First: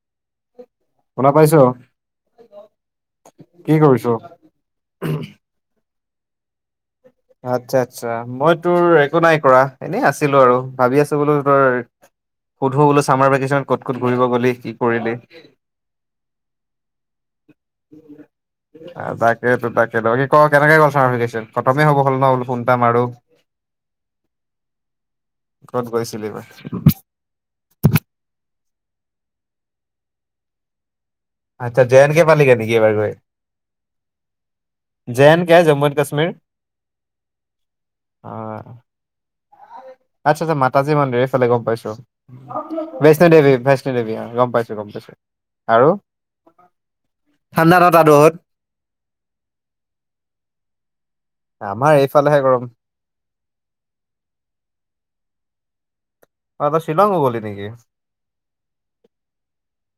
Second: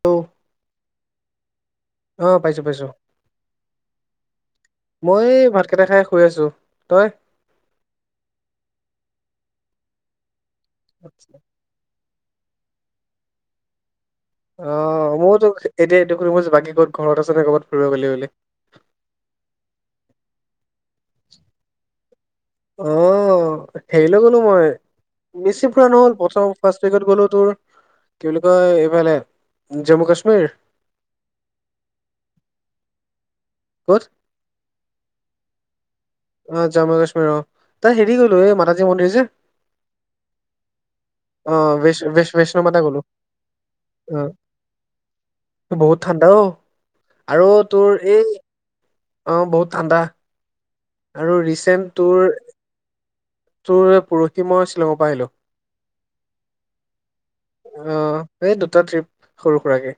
Hello, শুনা পাইছ অঁ পাইছো পাইছো। কি কৰিছ? মই এই ভাতকেইটা খাই শুই আছো, তই? আচ্ছা, আচ্ছা, মই তোৰ একো নাই কৰা এনেই আছিলো আৰু ভাবি আছো বোলো তোৰ- সুধো বোলো চামাৰ ভেকেচন ক'ত ক'ত ঘূৰিব গলি? কি অঁ, কৰিলি মইও তো এতিয়া এইটো কৰিব বাকী ক'ত ঘৰত আছে নে ক'বাত ফুৰিব গ'লি বুলি? তাকেতো, তাকেতো বাকী কি ক কেনেকে গ'ল চামাৰ ভেকেচন, খতমে হ'ব হ'ল ন বোলো ফোন এটা মাৰো। অ' হেৰিলৈ গ'লো মই, বেছি ক'ত ফুৰা নহল গৈছিলি এইবাৰ প্ৰথম ফাৰ্ষ্ট উইকত গ'লো তোৰ- কি বুলি কয় এইফালে জম্মু কাশ্মীৰ- আচ্ছা, জে এণ্ড কে পালিগে নেকি এইবাৰ গৈ? ক'ত? J N K Jammu and Kashmir. অ', জম্মু কাশ্মীৰ অ' তাৰ হেৰি অ গ'লো এই মাতাজী মন্দিৰ যে। আচ্ছা আচ্ছা মাতাজী মন্দিৰ এইফালে গম অ' পাইছো বৈষ বৈষ বৈষ্ণৱ মাতা গ'লো বৈষ্ণো দেৱী বৈষ্ণো দেৱী অ' গম পাইছো। গম পাইছো। আৰু বহুত ঠাণ্ডা অ' আৰু ঠাণ্ডা ন তোৰ তাত বহুত এই অ' বহুত ঠাণ্ডা। আৰু ৰিচেণ্ট আমাৰ তোৰ এইফালেহে গৰম। তোৰ পৰহি মই শ্বিলঙৰ পৰা আহিলো। অ তই শ্বিলঙো গ'লি নেকি? অ', এই দুটা ট্ৰিপ সৰু সুৰাকে।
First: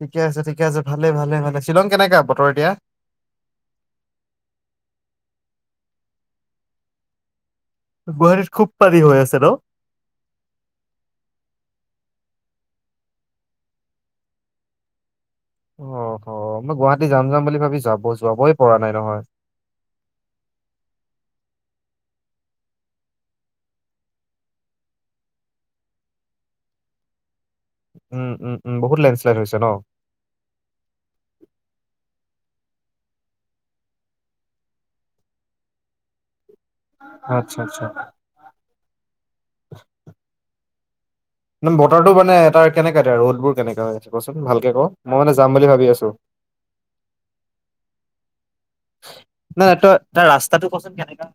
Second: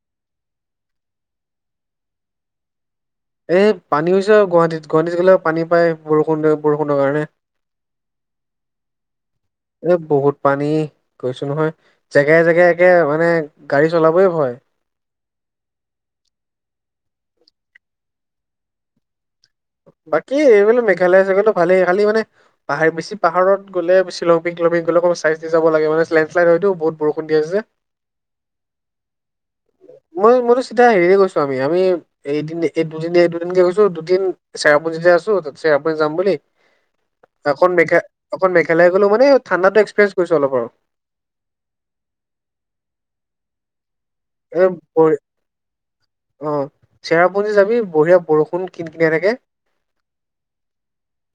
ঠিকে আছে, ঠিকে আছে ভালে ভালে ভালে, শ্বিলং কেনেকা বতৰ এতিয়া? এই পানী হৈছে আৰু গুৱাহাটীত গুৱাহাটীত গ'লে পানী পায় বৰষুণ বৰষুণৰ কাৰণে। গুৱাহাটীত খুব পানী হৈ আছে ন? এ বহুত পানী কৈছো নহয়, জেগাই জেগাই একে মানে গাড়ী চলাবই ভয়। অ', হ মই গুৱাহাটী যাম যাম বুলি ভাবি যাব যাবই পৰা নাই নহয়। বাকী এইবিলাক মেঘালয় চেঘালয়টো ভালেই খালী মানে পাহৰ বেচি পাহাৰত গ'লে শ্বিলং পিক তিলং পিক গ'লে অকমান চাই চিতি যাব লাগে, লেণ্ড শ্লাইড হয়তো বহুত বৰষুণ দি আছে যে। উম, উম, উম, বহুত লেণ্ডশ্বাইড হৈছে ন? মই মইতো চিধা হেৰিৰে গৈছো আমি আমি এদিন এই দুদিন দুদিনকে গৈছো দুদিন চেৰাপুঞ্জীয়ত আছো তাতচে চেৰাপুঞ্জী যাম বুলি আচ্ছা অকন আচ্ছা। মে অকল মেঘালয় গ'লো মানে ঠণ্ডাটো এক্সপেৰিঞ্চ কৰিছো অলপ আৰু। বতৰটো মানে তাৰ কেনেকা এতিয়া ৰ'দবোৰ কেনেকা কচোন এ ভালকে ক, বঢ় মই মানে যাম বুলি ভাবি আছো। অ', চেৰাপুঞ্জী যাবি বঢ়িয়া বৰষুণ কিন কিন থাকে। নাই নাই তই তাৰ ৰাস্তাটো কচোন কেনেকা।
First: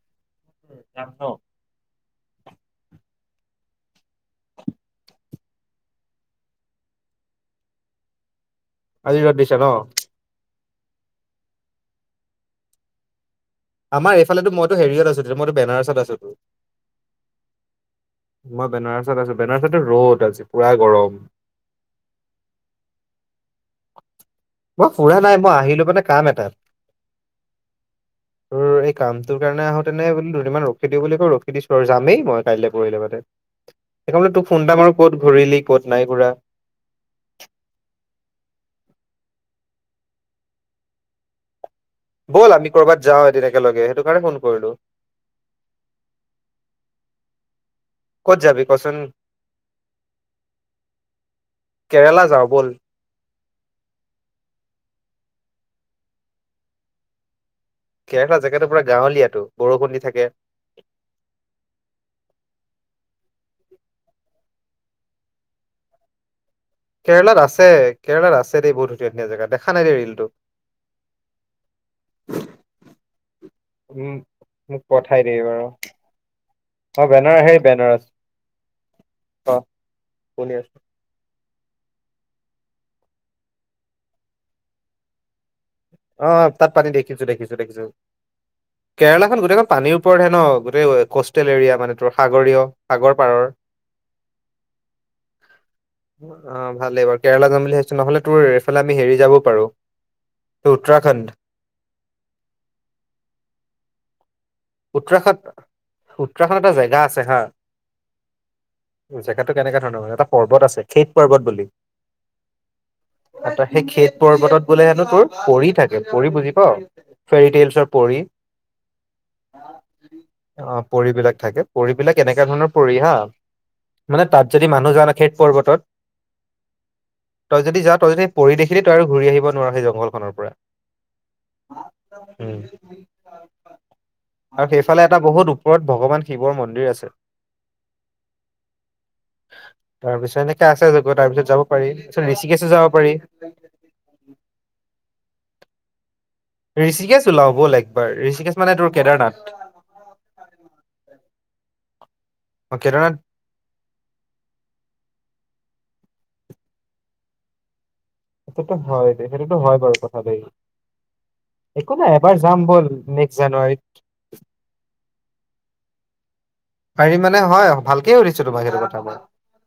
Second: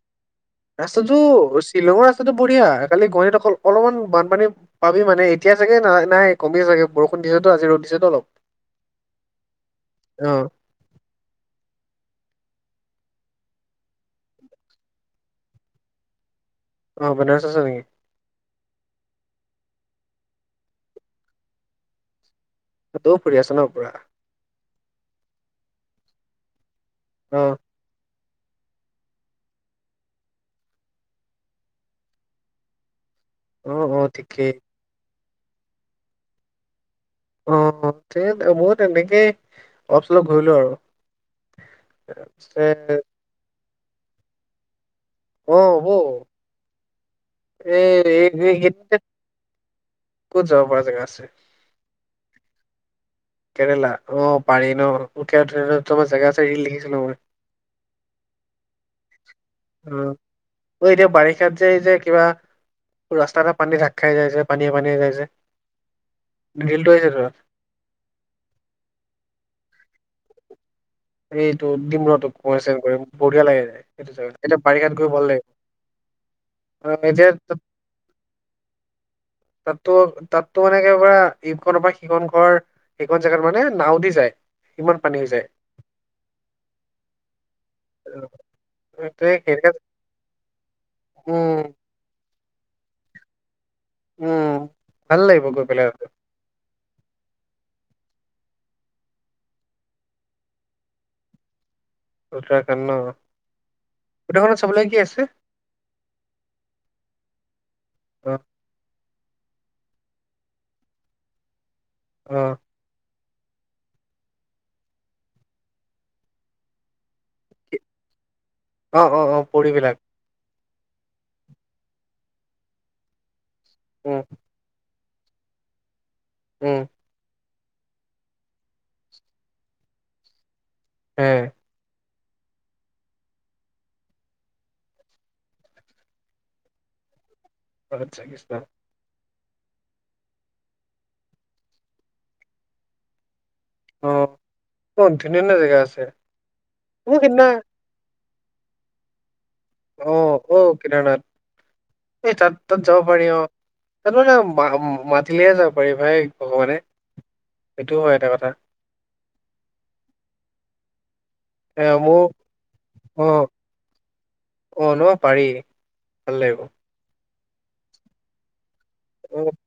যাম ৰাস্তাটো ন? শ্বিলঙৰ ৰাস্তাটো বঢ়িয়া খালী গুৱাহাটীত অকল অলপমান বানপানী পাবি মানে এতিয়া চাগে নাই নাই কমিছে চাগে বৰষুণ দিছেতো আজি ৰ'দ দিছেতো অলপ। আজি ৰ'দ দিছে ন? অ'। আমাৰ এইফালেতো মইতো হেৰিয়ত আছো মইতো বেনাৰছত আছোটোৰ। অ', বেনাৰচত আছা নেকি? মই বেনাৰছত আছো, বেনাৰছতো ৰ'দ আছে পুৰা গৰম। তাতেও, ফুৰি আছ ন পুৰা? মই ফুৰা নাই মই আহিলো মানে কাম এটাত। অ'। তোৰ এই কামটোৰ কাৰণে আহোঁতেনে বোলে দুদিনমান ৰখি দিওঁ বুলি কয় ৰখি দিছো, যামেই মই কাইলৈ পৰহিলৈ মানে। অ অ সেইকাৰণে ঠিকেই তোক ফোন এটা মাৰো ক'ত ঘূৰিলি ক'ত নাই ঘূৰা। অ', সেই মই তেনেকেই অলপ চলপ ঘূৰিলো আৰু। ব'ল তাৰপিছে আমি ক'ৰবাত যাওঁ এদিন একেলগে সেইটো কাৰণে ফোন কৰিলো। অ', হ'ব। এ, এই ক'ত হে যাবি এই কচোন ক'ত যাব পৰা জেগা আছে? কেৰেলা যাওঁ ব'ল। কেৰেলা অ' পাৰি ন, উঠিয়া উঠিটো জেগা আছে ৰিল দেখিছিলো মই। কেৰেলা জেগাটো পুৰা গাঁৱলীয়া বৰষুণ দি থাকে। ঐ, এতিয়া বাৰিষাত যে যে কিবা ৰাস্তা এটা পানী ঢাক খাই যায় যে পানীয়ে পানীয়ে যায় যে। ৰিলটো আহিছে তোৰ কেৰেলাত আছে কেৰেলাত আছে দেই বহুত ধুনীয়া ধুনীয়া জেগা দেখা নাই দেই ৰিলটো। এইটো ডিম ৰহ তোক মই চেণ্ড কৰিম বঢ়িয়া লাগে উম সেইটো জেগাত। এতিয়া মোক বাৰিষাত গৈ পঠাই ভাল দিবি লাগে। বাৰু অ', এতিয়া বেনাৰস তাতো, শুনি তাতো আছো। এনেকে পৰা ইখনৰ পৰা সিখন ঘৰ, সিখন জাগাত মানে নাও দি যায়, সিমান পানী হৈ যায়। অঁ, তাত পানী দেখিছো, দেখিছো, দেখিছো। তে কেৰেলাখন গোটেইখন সেইবিলাক পানীৰ ওপৰতে ন, গোটেই কষ্টেল উম এৰিয়া মানে তোৰ সাগৰীয় সাগৰ পাৰৰ। উম, ভাল লাগিব গৈ পেলাই। অঁ, ভালেই বাৰু, কেৰেলা যাম বুলি ভাবিছো নহলে তোৰ এইফালে আমি হেৰি যাবও পাৰো উত্তৰাখণ্ড। উত্তৰাখণ্ড ন? উত্তৰাখণ্ডত চাবলে উত্তৰাখাত, উত্তৰাখাণ্ড এটা জেগা আছে হা। অ। জেগাটো কেনেকুৱা ধৰণৰ মানে, এটা পৰ্বত আছে, খেইট পৰ্বত বুলি। অ'। অ ত সেই খেত পৰ্বতত বোলে হেনো, তোৰ পৰি থাকে। পৰি বুজি পাওঁ? ফেৰি টেইলছৰ পৰি? অ', অ', অ' পৰিবিলাক। অ', পৰিবিলাক থাকে, পৰিবিলাক এনেকুৱা ধৰণৰ পৰি হা উম মানে তাত যদি মানুহ [unintelligible] না খেত পৰ্বতত উম। তই যদি যাৱ, তই যদি পৰি দেখিলি, তই আৰু ঘূৰি আহিব নোৱাৰা সেই জংঘলখনৰ পৰা। এ উম। আৰু সেইফালে এটা বহুত ওপৰত ভগৱান শিৱৰ মন্দিৰ আছে। [unintelligible] তাৰপিছত এনেকুৱা আছে, [unintelligible] তাৰ পিছত যাব পাৰি তাৰ পিছত ঋষিকেশো যাব পাৰি। অ, তাত ধুনীয়া - ধুনীয়া জেগা আছে। মোৰ ঋষিকেশ সিদিনা ওলাওঁ ব'ল একবাৰ। ঋষিকেশ মানে তোৰ কেদাৰনাথ। অ', ক কেদাৰনাথ এই তাত অ তাত যাব কেদাৰনাথ পাৰি অ'। তাতো না মা মাতিলেহে যাব পাৰি ভাই ভগৱানে সেইটো হয় এটা কথা। সেইটো হয় দেই, সেইটোত হয় বাৰু কথা দেই। এ একো নাই, মোৰ এবাৰ যাম ব'ল অ নেক্সট জানুৱাৰীত। অ ন পাৰি ভাল লাগিব। পাৰি মানে হয়, ভালকে সুধিছোঁ তোমাক সেইটো কথাবোৰ। অ [unintelligible]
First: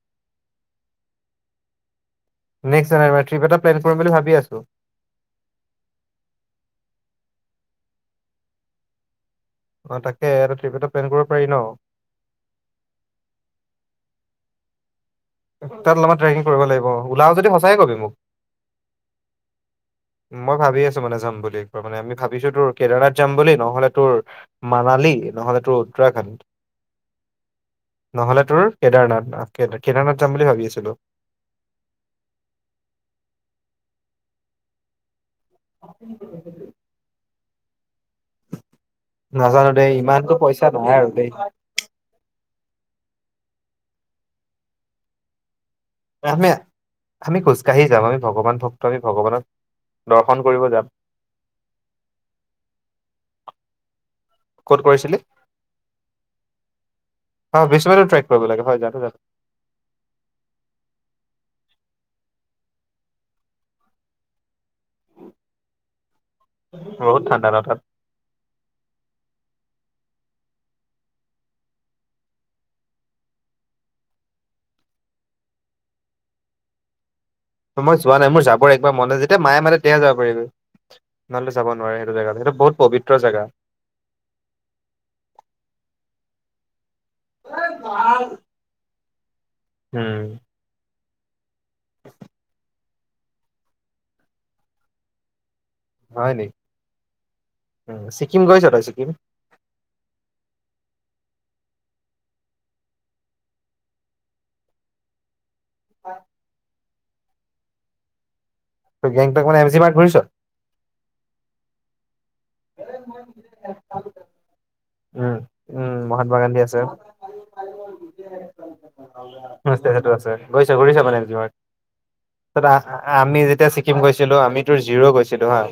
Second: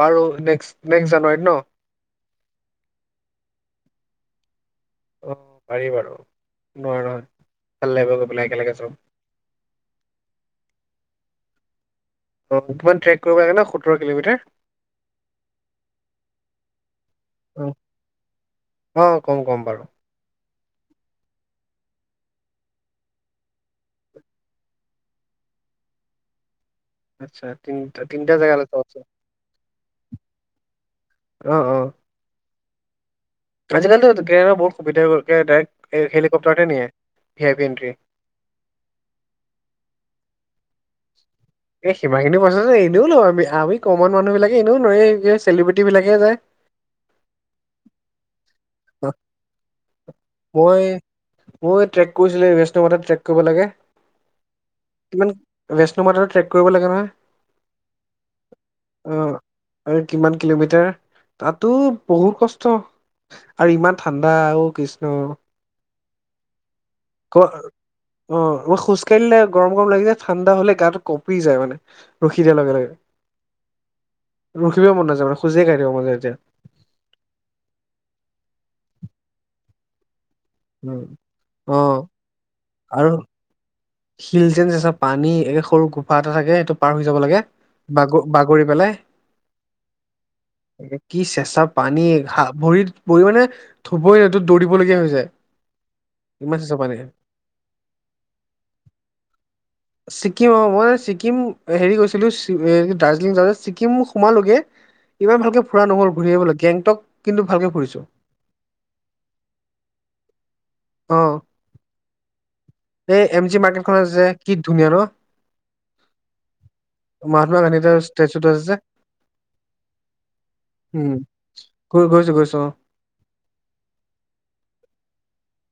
বাৰু নেক্স নেক্স জানুৱাৰীত ন'? নেক্সট জানুৱাৰী মাহত ট্ৰিপ এটা প্লেন কৰিম বুলি ভাবি আছো। অ', পাৰি বাৰু, [unintelligible] ভাল লাগিব গৈ পেলাই একেলগে চব। অ' তাকে আৰু ট্ৰিপ এটা প্লেন কৰিব পাৰি ন'। অ', কিমান ট্ৰেক কৰিব লাগে ন', সোতৰ কিলোমিটাৰ। তাত অলপমান ট্ৰেকিং কৰিব লাগিব। ওলাওঁ যদি, অ সঁচাকে ক'বি মোক? অ কম কম বাৰু মই ভাবি আছো মানে যাম বুলি একবাৰ মানে আমি ভাবিছোঁ তোৰ কেদাৰনাথ যাম বুলি, নহ'লে তোৰ মানালী নহ'লে তোৰ উত্তৰাখণ্ড। আচ্ছা তিনিটা তিনিটা নহ'লে তোৰ জেগালৈ যাব আছে কেদাৰনাথ, আ কে কেদাৰনাথ যাম বুলি ভাবি আছিলো। অ', অ'। আজিকালিতো কে বহুত সুবিধা হৈ গ'ল। ডাইৰেক্ট এই হেলিকপ্টাৰতহে নিয়ে, কেবিনটোয়ে। নাজানো দেই, ইমানতো পইচা নহয় আৰু দেই। এই, সিমান খিনি পইচা যে এনেও নোৱাৰো আমি। আমি কমন মানুহ বিলাকে এনেও নোৱাৰিম, এই চেলিব্ৰিটিবিলাকেহে যায়। আমি আমি খোজ কাঢ়ি যাম। আমি ভগৱান ভক্ত, আমি ভগৱানক দৰ্শন কৰিবলৈ মই যাম। মই ট্ৰেক কৰিছিলোঁ এ বেচ টাইমতে ট্ৰেক কৰিব লাগে। ক'ত কৰিছিলি কিমান নেক্সট টাইমত ট্ৰেক কৰিব লাগে অ'। অ বিষ্ণুপাটো ট্ৰেক কৰিব লাগে হয় জানো জানো আৰু কিমান কিলোমিটাৰ, তাতো বহুত কষ্ট। আৰু ইমান ঠাণ্ডা, অ' কৃষ্ণ! বহুত ক ঠাণ্ডা ন' তাত। অ', মই খোজকাঢ়িলে গৰম গৰম লাগি যায়। ঠাণ্ডা হ'লে গাটো কঁপি যায় মানে। ৰখি দিয়াৰ লগে লগে ৰখিবই মন নাযায় মানে, খোজ কাঢ়ি থাকিব মন যায় তেতিয়া। মই যোৱা নাই, মোৰ যাব একেবাৰে মন নাযায়। যেতিয়া মায়ে মাতে, তেতিয়াহে যাব পাৰিবি। উম নহ'লে যাব নোৱাৰে অ সেইটো জেগাত। সেইটো বহুত আৰু পবিত্ৰ জেগা। শিল, যেনে পানী, একে সৰু গুফা এটা থাকে, সেইটো পাৰ হৈ যাব লাগে বাগৰ বাগৰি। পেলাই। উম। কি চেঁচা পানী ভৰিত ভৰি মানে, থবই এইটো দৌৰিবলগীয়া হৈ যায়। হয় নেকি? ইমান চেঁচা পানী উম' ছিকিম গৈছ তই ছিকিম। ছিকিম অ' মই ছিকিম হেৰি গৈছিলোঁ দাৰ্জিলিং যাওঁতে ছিকিম সোমালোগে। ইমান ভালকে ফুৰা নহ'ল। ঘূৰি আহিব লগীয়া গেংটক কিন্তু ভালকে ফুৰিছোঁ। গেংটক মানে এম চি মাৰ্ক ঘূৰিছ। অ'। এই এম জি মাৰ্কেট খন যে কি ধুনীয়া ন। উম উম মহাত্মা গান্ধী আছে মহাত্মা গান্ধীৰ ষ্টেচুটো আছে যে। সেইটো আছে গৈছা ঘূৰিছা উম মানেজমাৰ। গৈ- গৈছো গৈছো আ আমি যেতিয়া ছিকিম গৈছিলোঁ আমি তোৰ জিৰও গৈছিলোঁ হা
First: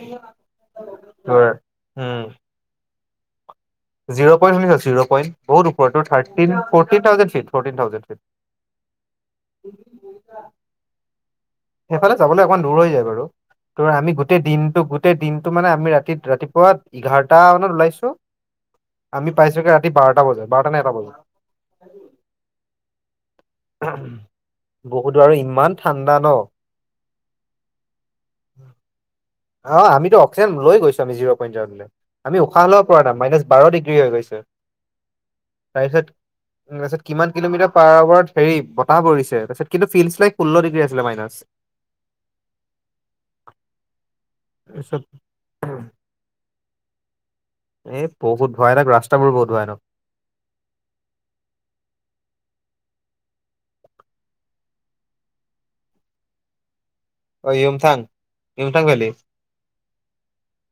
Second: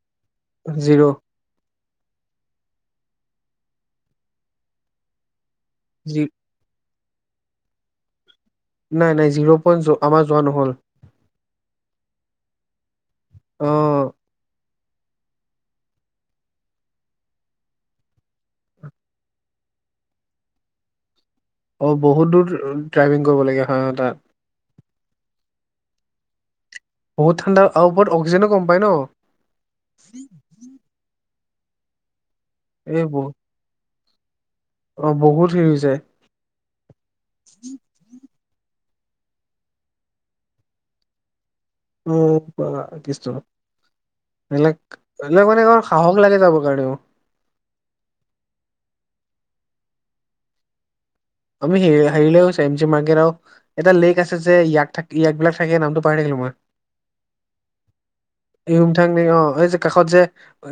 অ জিৰ' তোৰ। উম'। জিৰ' পইণ্ট শুনিছ জিৰ' প‌ইন্ট বহুত ওপৰত two G thirteen forty thousand three forty thousand. নাই নাই জিৰ' পইণ্ট আমাৰ যোৱা নহ'ল। সেইফালে যাবলৈ অকণমান দূৰ হৈ যায় বাৰু ত' অ আমি-। গোটেই দিনটো গোটেই দিনটো মানে আমি ৰাতি ৰাতিপুৱা এঘাৰটা মানত ওলাইছোঁ। আমি পাইছোঁ গৈ ৰাতি বাৰটা বজাত বাৰটা ন এটা বজাত। অ বহুত দূৰ অ ড্ৰাইভিং কৰিব লাগে। হয় তাত বহুত দূৰ আৰু ইমান ঠাণ্ডা ন। বহুত ঠাণ্ডা। আৰু অকণমান অক্সিজেনো কম পায় ন। অ' আমিতো অক্সিজেন লৈ গৈছোঁ। আমি জিৰ পইণ্টলৈ যাওঁতে আমি উশাহ ল'ব পৰা এই ব নাই। মাইনাছ। বাৰ ডিগ্ৰী হৈ গৈছে। অ' বহুত হেৰি হৈ যায়। তাৰপাছত কিমান কিলোমিটাৰ পাৰ হোৱাত হেৰি বতাহ পৰিছে। তাৰ পিছ কিু ফিল্ডছাই ষোল্ল ডিগ্ৰী আছিলে মাইনাচ। অ কিছ বিলাক। তাৰপিছত সেইবাবে, মানে সাহস লাগে যাব কাৰণেও। এই বহুত ভয়ানক ৰাস্তাবোৰ বহুত ভয়ানক। আমি হেই হেৰি লে গৈছিলোঁ চেইনচি মাৰ্কেট। এটা লেক আছে যে, ইয়াক থাকিলে ইয়াক বিলাক থাকে নামটো পাহৰি থাকিলো মই। অ য়ুমথাং য়ুমথাং ভেলী হুমঠং নি অ এই যে। কাষত যে,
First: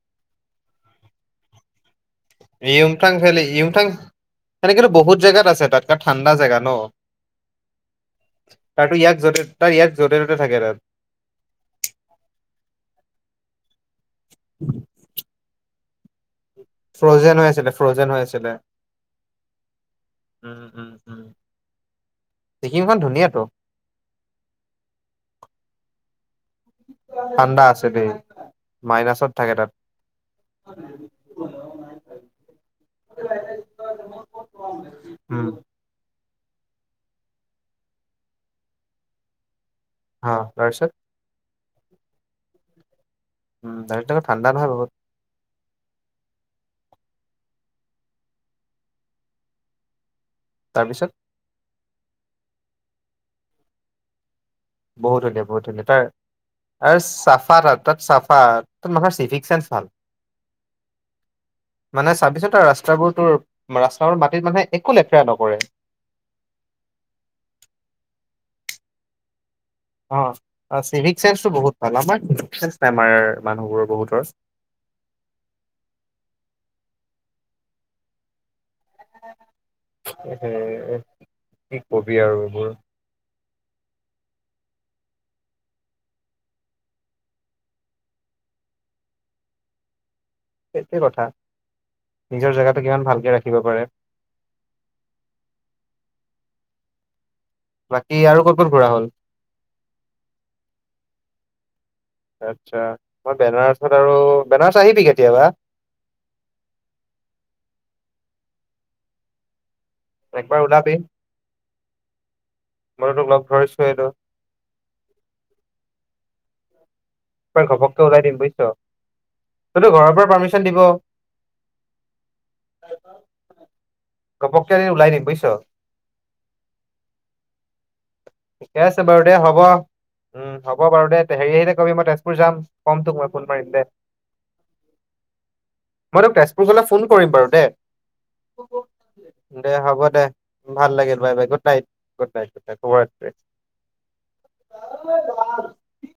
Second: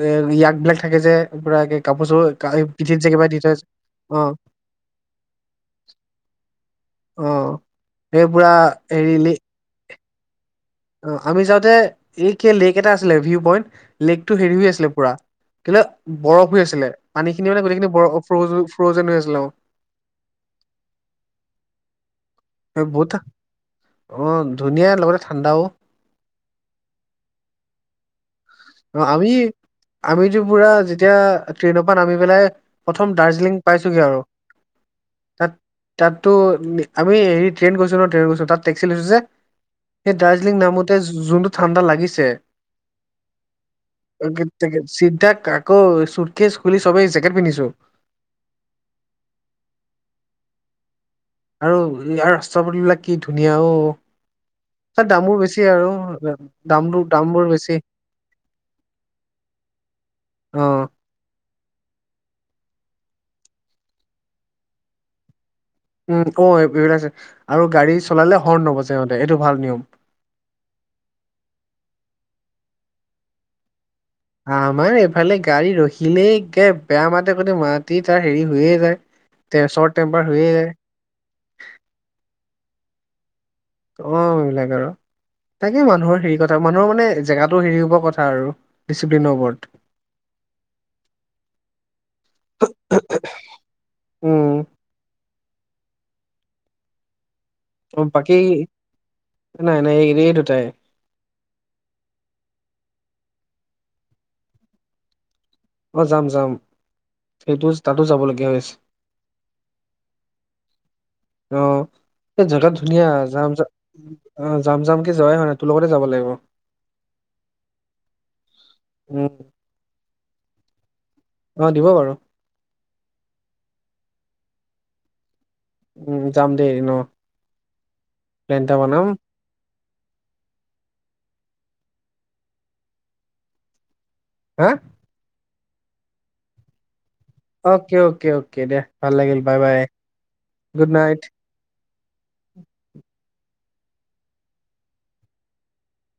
এ ইয়াক বিলাক থাকে যে পুৰা ৱে কাপোৰ চাপোৰ এই পিঠিত যে কিবা দি থয় যে অঁ। সেনেকেতো বহুত জেগাত আছে তাত ঠাণ্ডা জেগা ন'? অ এই পুৰা তাৰতো ইয়াক যতে তাৰ ইয়াক য'তে ত'তে থাকে তাত। অঁ আমি যাওঁতে এই কে লেক এটা আছিলে। ভিউ পইণ্ট, লেকটো হেৰি হৈ আছিলে পুৰা। কিলে বৰফ হৈ আছিলে, পানী ফ্ৰজেন খিনি হৈ মানে আছিলে গোটেইখিনি বৰ ফ্ৰজেন হৈ ফ্ৰ আছিলে ফ্ৰজেন হৈ আছিলে। উম' উম' উম'। এ ছিকিমখন ব'তা ধুনীয়াতো অঁ ধুনীয়া লগতে ঠাণ্ডাও। ঠাণ্ডা আছে দেই, অ আমি মাইনাচত থাকে তাত। আমিতো পুৰা যেতিয়া ট্ৰেইনৰ পা নামি পেলাই প্ৰথম দাৰ্জিলিং পাইছোগে আৰু উম। তাত তাততো আমি হেৰি ট্ৰেইন গৈছো ন, ট্ৰেইন গৈছোঁ তাত টক্সি লৈছোঁ যে সেই হা দাৰ্জিলিং তাৰপিছত নামোতে যোনটো ঠাণ্ডা লাগিছে। উম' দাৰ জাকেট তাকেট চিধা আকৌ চুটকেচ খুলি চবে জেকেট পিন্ধিছো। তাৰপিছত? আৰু ইয়াৰ ৰাস্তা পদুলি বিলাক কি ধুনীয়া অও। ত' বহুত দামবোৰ ধুনীয়া বহুত বেছি ধুনীয়া আৰু তাৰ এ আৰু দামটো দামবোৰ চাফা তাত বেছি। তাত চাফা তাত মানুহৰ চিভিক চেন্স ভাল অঁ। মানে চাবিছো তাৰ ৰাস্তাবোৰ তোৰ' ৰাস্তাবোৰ মাটিত মানে একো লেতেৰা নকৰে। উম অঁ, এইবিলাকছে আৰু গাড়ী চলালে হৰ্ণ নবজাই সিহঁতে এইটো ভাল নিয়ম। অঁ চিভিক চাইন্সটো বহুত ভাল, আমাৰ চিভিক চেন্স নাই আমাৰ মানুহবোৰ বহুতৰ আমাৰ এইফালে গাড়ী ৰখিলেই একে বেয়া মাতে সতে মাতি তাৰ হেৰি হৈয়ে যায়। তে চৰ্ট টেম্পাৰ হৈয়ে যায়। এ কি কবি আৰু এইবোৰ। অঁ এবিলাক আৰু তাকে মানুহৰ হেৰি কথা মানুহৰ মানে জেগাটো হেৰি হ'ব কথা আৰু ডিচিপ্লিনৰ ওপৰত। [inaudible] সেইটোৱে কথা নিজৰ জেগাটো কিমান ভালকে ৰাখিব পাৰে। উম। অ' বাকী আৰু ক'ত ক'ত ঘূৰা হ'ল নাই নাই এই এ দুটাই আচ্ছা মই বেনাৰছত আৰু বেনাৰছ আহিবি কেতিয়াবা। অঁ যাম যাম সেইপোজ তাতো যাব লগীয়া হৈছে। একবাৰ ওলাবি। অঁ এই জেগাত ধুনীয়া মইতো তোক লগ যাম যা ধৰিছোৱেটো অঁ যাম যাম কে যোৱাই হোৱা নাই তোৰ লগতে যাব লাগিব। এইবাৰ ঘপককে ওলাই দিম বুজিছ, উম তোৰটো ঘৰৰ পৰা পাৰ্মিশন দিব অঁ দিব বাৰু। ঘঁপক কে এদিন ওলাই দিম বুইছ। উম যাম দে এদিন অঁ। ঠিকে আছে বাৰু দে হ'ব। উম হ'ব বাৰু দে তে হেৰি আহিলে কবি মই তেজপুৰ যাম, ক'ম তোক মই ফোন মাৰিম দে। হা? মই তোক তেজপুৰ গ'লে ফোন কৰিম বাৰু। দে অকে অকে অকে দে ভাল লাগিল বাই দে বাই হ'ব দে গুড ভাল নাইট লাগিল। Bye bye good night. Good night শুভৰাত্ৰি।